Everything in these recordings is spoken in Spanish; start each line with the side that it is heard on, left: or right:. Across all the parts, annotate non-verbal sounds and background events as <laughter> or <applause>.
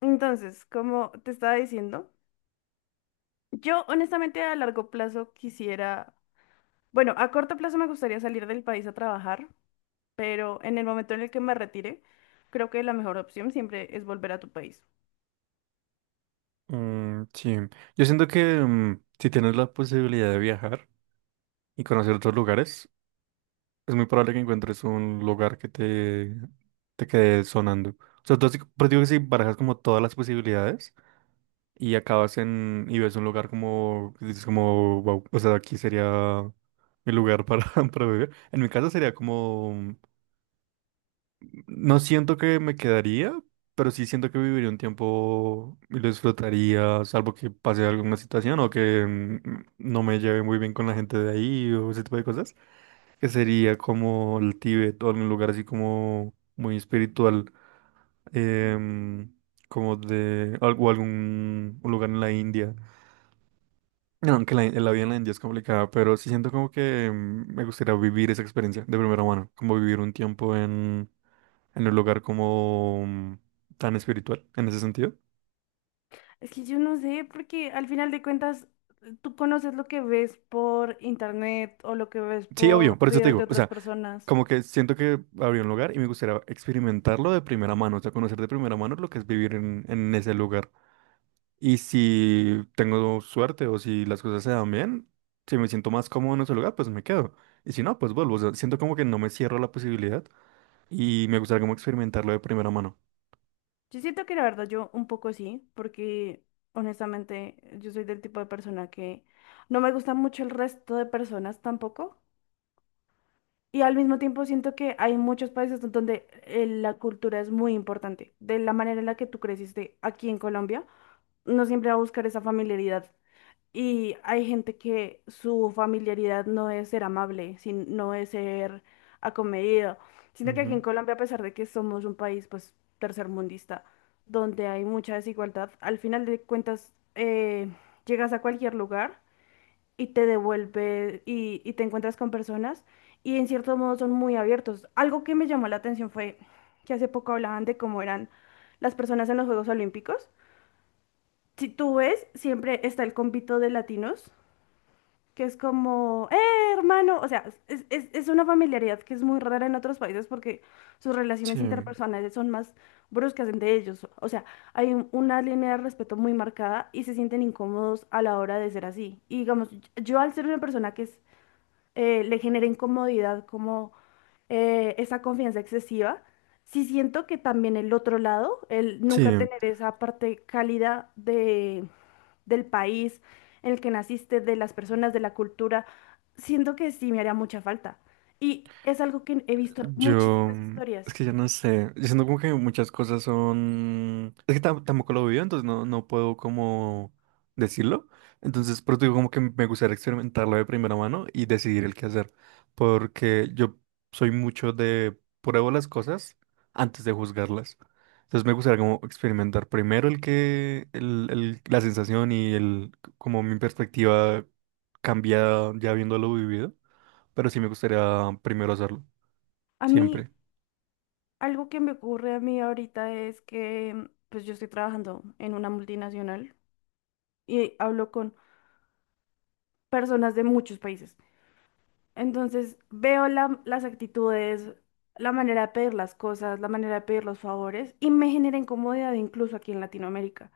left: Entonces, como te estaba diciendo, yo honestamente a largo plazo quisiera, bueno, a corto plazo me gustaría salir del país a trabajar, pero en el momento en el que me retire, creo que la mejor opción siempre es volver a tu país.
right: Mm, sí, yo siento que si tienes la posibilidad de viajar y conocer otros lugares, es muy probable que encuentres un lugar que te quede sonando. O sea, pero digo que si barajas como todas las posibilidades y acabas en y ves un lugar como, que dices como, wow, o sea, aquí sería mi lugar para, <laughs> para vivir. En mi caso sería como. No siento que me quedaría, pero sí siento que viviría un tiempo y lo disfrutaría, salvo que pase alguna situación o que no me lleve muy bien con la gente de ahí o ese tipo de cosas, que sería como el Tíbet o algún lugar así como muy espiritual, em, como de algún un lugar en la India. No, aunque la vida en la India es complicada, pero sí siento como que me gustaría vivir esa experiencia de primera mano, como vivir un tiempo en un lugar como tan espiritual en ese sentido.
left: Es que yo no sé, porque al final de cuentas tú conoces lo que ves por internet o lo que ves
right: Sí,
left: por
right: obvio, por eso te
left: videos de
right: digo, o
left: otras
right: sea,
left: personas.
right: como que siento que habría un lugar y me gustaría experimentarlo de primera mano, o sea, conocer de primera mano lo que es vivir en ese lugar. Y si tengo suerte o si las cosas se dan bien, si me siento más cómodo en ese lugar, pues me quedo. Y si no, pues vuelvo, o sea, siento como que no me cierro a la posibilidad y me gustaría como experimentarlo de primera mano.
left: Yo siento que la verdad yo un poco sí, porque honestamente yo soy del tipo de persona que no me gusta mucho el resto de personas tampoco. Y al mismo tiempo siento que hay muchos países donde la cultura es muy importante. De la manera en la que tú creciste aquí en Colombia, no siempre va a buscar esa familiaridad y hay gente que su familiaridad no es ser amable, no es ser acomedido. Siento que aquí
right: Ujú.
left: en Colombia, a pesar de que somos un país pues tercermundista, donde hay mucha desigualdad, al final de cuentas, llegas a cualquier lugar y te devuelve y te encuentras con personas y en cierto modo son muy abiertos. Algo que me llamó la atención fue que hace poco hablaban de cómo eran las personas en los Juegos Olímpicos. Si tú ves, siempre está el convito de latinos que es como, hermano, o sea, es una familiaridad que es muy rara en otros países porque sus
right: Sí,
left: relaciones interpersonales son más bruscas entre ellos. O sea, hay una línea de respeto muy marcada y se sienten incómodos a la hora de ser así. Y digamos, yo al ser una persona que es, le genera incomodidad como esa confianza excesiva, sí siento que también el otro lado, el nunca
right: sí.
left: tener esa parte cálida del país en el que naciste, de las personas, de la cultura, siento que sí me haría mucha falta. Y es algo que he visto
right: Yo,
left: muchísimas
right: es
left: historias.
right: que ya no sé, yo siento como que muchas cosas es que tampoco lo vivo, entonces no puedo como decirlo, entonces por eso digo como que me gustaría experimentarlo de primera mano y decidir el qué hacer, porque yo soy mucho de pruebo las cosas antes de juzgarlas, entonces me gustaría como experimentar primero el que, el- la sensación y como mi perspectiva cambia ya habiéndolo vivido, pero sí me gustaría primero hacerlo,
left: A mí,
right: siempre.
left: algo que me ocurre a mí ahorita es que, pues yo estoy trabajando en una multinacional y hablo con personas de muchos países. Entonces, veo las actitudes, la manera de pedir las cosas, la manera de pedir los favores y me genera incomodidad incluso aquí en Latinoamérica.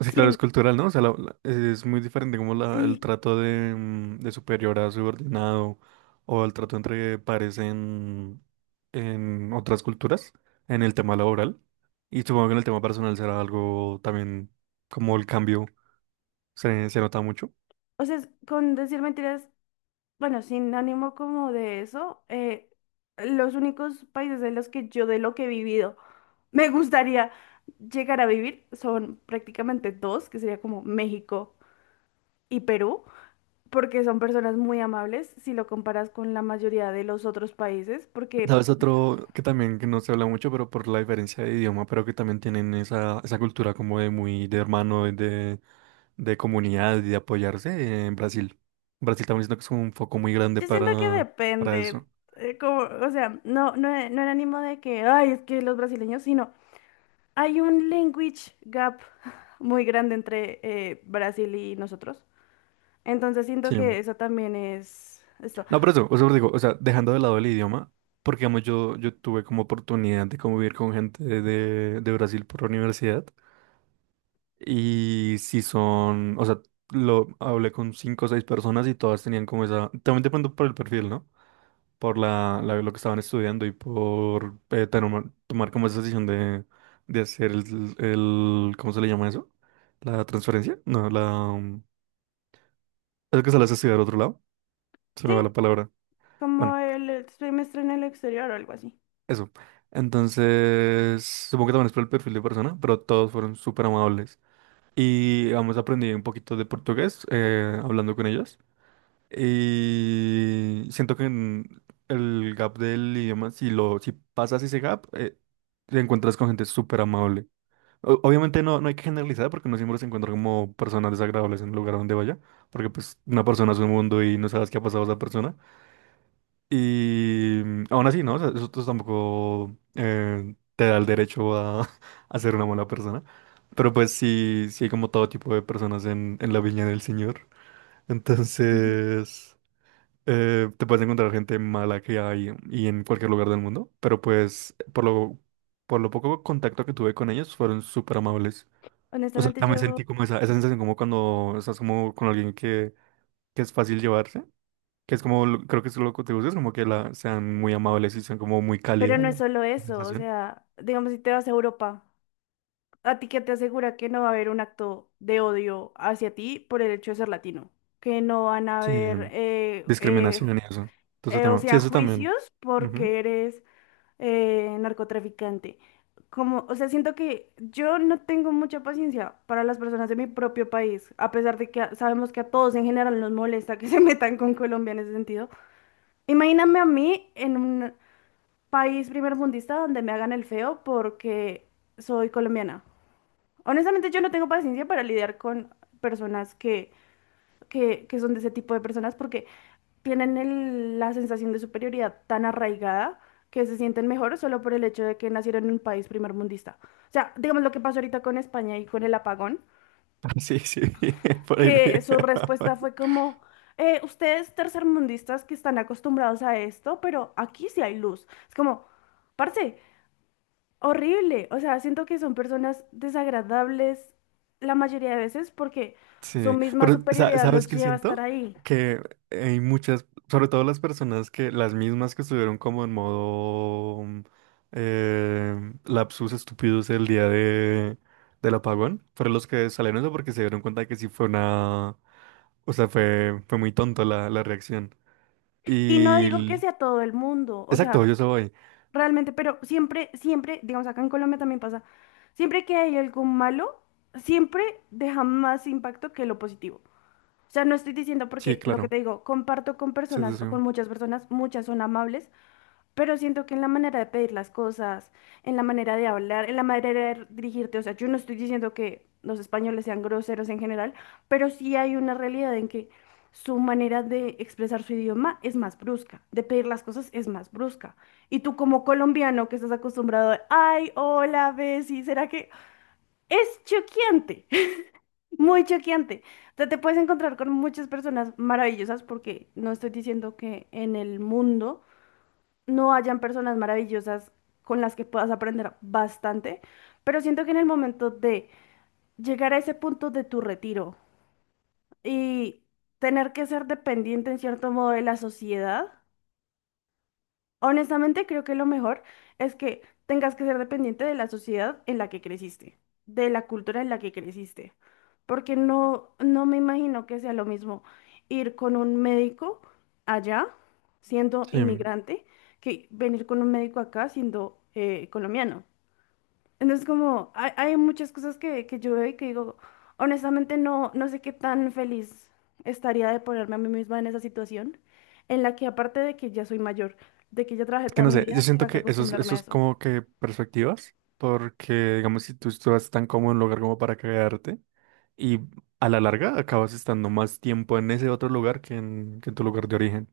right: Sí, claro,
left: Sin,
right: es cultural, ¿no? O sea, es muy diferente como el
left: sí,
right: trato de, de superior a subordinado o el trato entre pares en otras culturas, en el tema laboral. Y supongo que en el tema personal será algo también como el cambio se nota mucho.
left: o sea, es- con decir mentiras. Bueno, sin ánimo como de eso, los únicos países en los que yo de lo que he vivido <laughs> me gustaría llegar a vivir son prácticamente dos, que sería como México y Perú, porque son personas muy amables si lo comparas con la mayoría de los otros países. Porque
right: ¿Sabes otro que también que no se habla mucho, pero por la diferencia de idioma, pero que también tienen esa cultura como de muy de hermano, de comunidad y de apoyarse en Brasil? Brasil también siento que es un foco muy grande
left: yo siento que
right: para
left: depende,
right: eso.
left: como, o sea, no era ánimo de que, ay, es que los brasileños, sino hay un language gap muy grande entre Brasil y nosotros. Entonces siento que
right: Sí.
left: eso también es esto.
right: No, pero eso, o sea, os digo, o sea, dejando de lado el idioma, porque digamos, yo tuve como oportunidad de convivir con gente de Brasil por la universidad y si son, o sea, lo hablé con cinco o seis personas y todas tenían como esa, también depende por el perfil, ¿no? por lo que estaban estudiando y por tener tomar como esa decisión de hacer ¿cómo se le llama eso? La transferencia, no, la... Es que se las estudiar a otro lado, se me va
left: Sí,
right: la palabra.
left: como
right: Bueno,
left: el semestre en el exterior o algo así.
right: eso. Entonces, supongo que también es por el perfil de persona, pero todos fueron súper amables. Y vamos aprendí un poquito de portugués hablando con ellos. Y siento que en el gap del idioma, si pasas ese gap, te encuentras con gente súper amable. Obviamente no hay que generalizar porque no siempre se encuentra como personas desagradables en el lugar donde vaya, porque pues una persona es un mundo y no sabes qué ha pasado a esa persona. Y aún así, ¿no? O sea, tampoco te da el derecho a, <laughs> a ser una mala persona. Pero pues sí, sí hay como todo tipo de personas en la viña del Señor.
left: Ujú.
right: Entonces te puedes encontrar gente mala que hay y en cualquier lugar del mundo, pero por lo poco contacto que tuve con ellos fueron súper amables. O sea,
left: Honestamente
right: también
left: yo,
right: sentí como esa sensación como cuando estás como con alguien que es fácil llevarse, que es como, creo que es lo que te gusta, es como que sean muy amables y sean como muy
left: pero
right: cálida
left: no es solo
right: la
left: eso, o
right: sensación.
left: sea, digamos si te vas a Europa, ¿a ti qué te asegura que no va a haber un acto de odio hacia ti por el hecho de ser latino? Que no van a
right: Sí,
left: haber,
right: discriminación y eso. Entonces,
left: o
right: tema. Sí,
left: sea,
right: eso también.
left: juicios
right: Ujú.
left: porque eres narcotraficante. Como, o sea, siento que yo no tengo mucha paciencia para las personas de mi propio país, a pesar de que sabemos que a todos en general nos molesta que <laughs> se metan con Colombia en ese sentido. Imagíname a mí en un país primermundista donde me hagan el feo porque soy colombiana. Honestamente, yo no tengo paciencia para lidiar con personas que, que son de ese tipo de personas porque tienen la sensación de superioridad tan arraigada que se sienten mejor solo por el hecho de que nacieron en un país primermundista. O sea, digamos lo que pasó ahorita con España y con el apagón,
right: <laughs> Sí, sí, <laughs> por ahí vi.
left: que su respuesta
right: <laughs>
left: fue como, ustedes tercermundistas que están acostumbrados a esto, pero aquí sí hay luz. Es como, parce, horrible. O sea, siento que son personas desagradables la mayoría de veces porque su
right: Sí,
left: misma
right: pero
left: superioridad
right: ¿sabes
left: los
right: qué
left: lleva a estar
right: siento?
left: ahí.
right: Que hay muchas, sobre todo las personas que, las mismas que estuvieron como en modo lapsus estúpidos el día de, del apagón, fueron los que salieron eso porque se dieron cuenta de que sí fue una, o sea, fue muy tonto la reacción.
left: Y no
right: Y,
left: digo que
right: l-
left: sea todo el mundo, o sea,
right: exacto, yo soy.
left: realmente. Pero siempre, siempre, digamos, acá en Colombia también pasa, siempre que hay algo malo, siempre deja más impacto que lo positivo. O sea, no estoy diciendo,
right: Sí,
left: porque lo que
right: claro.
left: te digo, comparto con
right: Sí,
left: personas
right: sí,
left: o con
right: sí.
left: muchas personas, muchas son amables, pero siento que en la manera de pedir las cosas, en la manera de hablar, en la manera de dirigirte, o sea, yo no estoy diciendo que los españoles sean groseros en general, pero sí hay una realidad en que su manera de expresar su idioma es más brusca, de pedir las cosas es más brusca. Y tú como colombiano que estás acostumbrado a, ay, hola, Bessie, ¿será que es choqueante? <laughs> Muy choqueante. O sea, te puedes encontrar con muchas personas maravillosas, porque no estoy diciendo que en el mundo no hayan personas maravillosas con las que puedas aprender bastante, pero siento que en el momento de llegar a ese punto de tu retiro y tener que ser dependiente en cierto modo de la sociedad, honestamente, creo que lo mejor es que tengas que ser dependiente de la sociedad en la que creciste, de la cultura en la que creciste, porque no me imagino que sea lo mismo ir con un médico allá, siendo
right: Sí.
left: inmigrante, que venir con un médico acá siendo colombiano. Entonces, como hay muchas cosas que yo veo y que digo, honestamente no sé qué tan feliz estaría de ponerme a mí misma en esa situación, en la que aparte de que ya soy mayor, de que ya trabajé
right: Es que
left: toda
right: no
left: mi
right: sé,
left: vida,
right: yo siento
left: tenga que
right: que
left: acostumbrarme
right: eso
left: a
right: es
left: eso.
right: como que perspectivas, porque digamos, si tú estás tan cómodo en un lugar como para quedarte, y a la larga acabas estando más tiempo en ese otro lugar que en tu lugar de origen.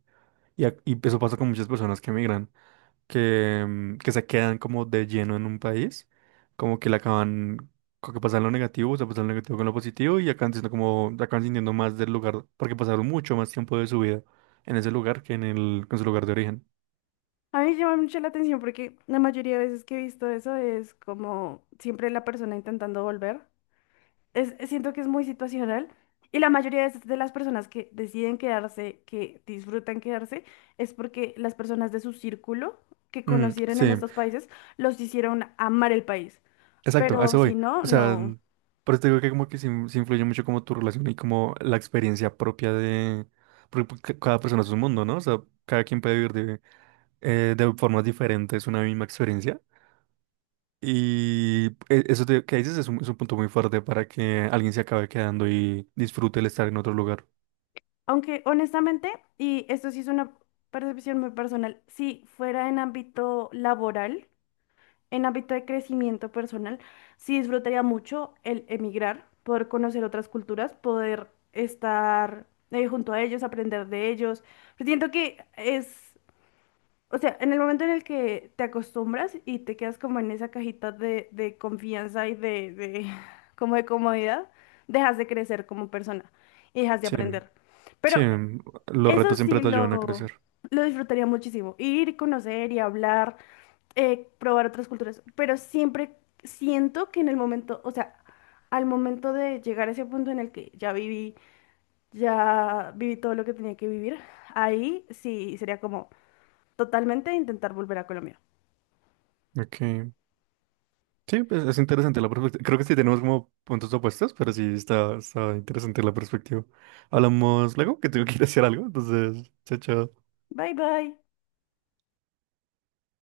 right: Y eso pasa con muchas personas que emigran, que se quedan como de lleno en un país, como que le acaban, como que pasan lo negativo, o sea, pasan lo negativo con lo positivo, y acaban siendo como, acaban sintiendo más del lugar, porque pasaron mucho más tiempo de su vida en ese lugar que en que en su lugar de origen.
left: A mí me llama mucho la atención porque la mayoría de veces que he visto eso es como siempre la persona intentando volver. Es- siento que es muy situacional y la mayoría de las personas que deciden quedarse, que disfrutan quedarse, es porque las personas de su círculo que
right: Mm,
left: conocieron en
right: sí.
left: estos países los hicieron amar el país.
right: Exacto, a
left: Pero
right: eso
left: si
right: voy.
left: no,
right: O sea,
left: no.
right: por eso te digo que como que sí, sí influye mucho como tu relación y como la experiencia propia de... Porque pues, cada persona es un mundo, ¿no? O sea, cada quien puede vivir de formas diferentes una misma experiencia. Que dices es un punto muy fuerte para que alguien se acabe quedando y disfrute el estar en otro lugar.
left: Aunque honestamente, y esto sí es una percepción muy personal, si fuera en ámbito laboral, en ámbito de crecimiento personal, sí disfrutaría mucho el emigrar, poder conocer otras culturas, poder estar, junto a ellos, aprender de ellos. Pero siento que es, o sea, en el momento en el que te acostumbras y te quedas como en esa cajita de confianza y de, <laughs> como de comodidad, dejas de crecer como persona y dejas de
right: Sí,
left: aprender. Pero
right: sí, los
left: eso
right: retos siempre
left: sí
right: te ayudan a crecer.
left: lo disfrutaría muchísimo. Ir, conocer y hablar, probar otras culturas. Pero siempre siento que en el momento, o sea, al momento de llegar a ese punto en el que ya viví todo lo que tenía que vivir, ahí sí sería como totalmente intentar volver a Colombia.
right: Ok. Sí, pues, es interesante la perspectiva. Creo que sí tenemos como puntos opuestos, pero sí está, está interesante la perspectiva. Hablamos luego, que tengo que ir a hacer algo, entonces, chao, chao.
left: Bye bye.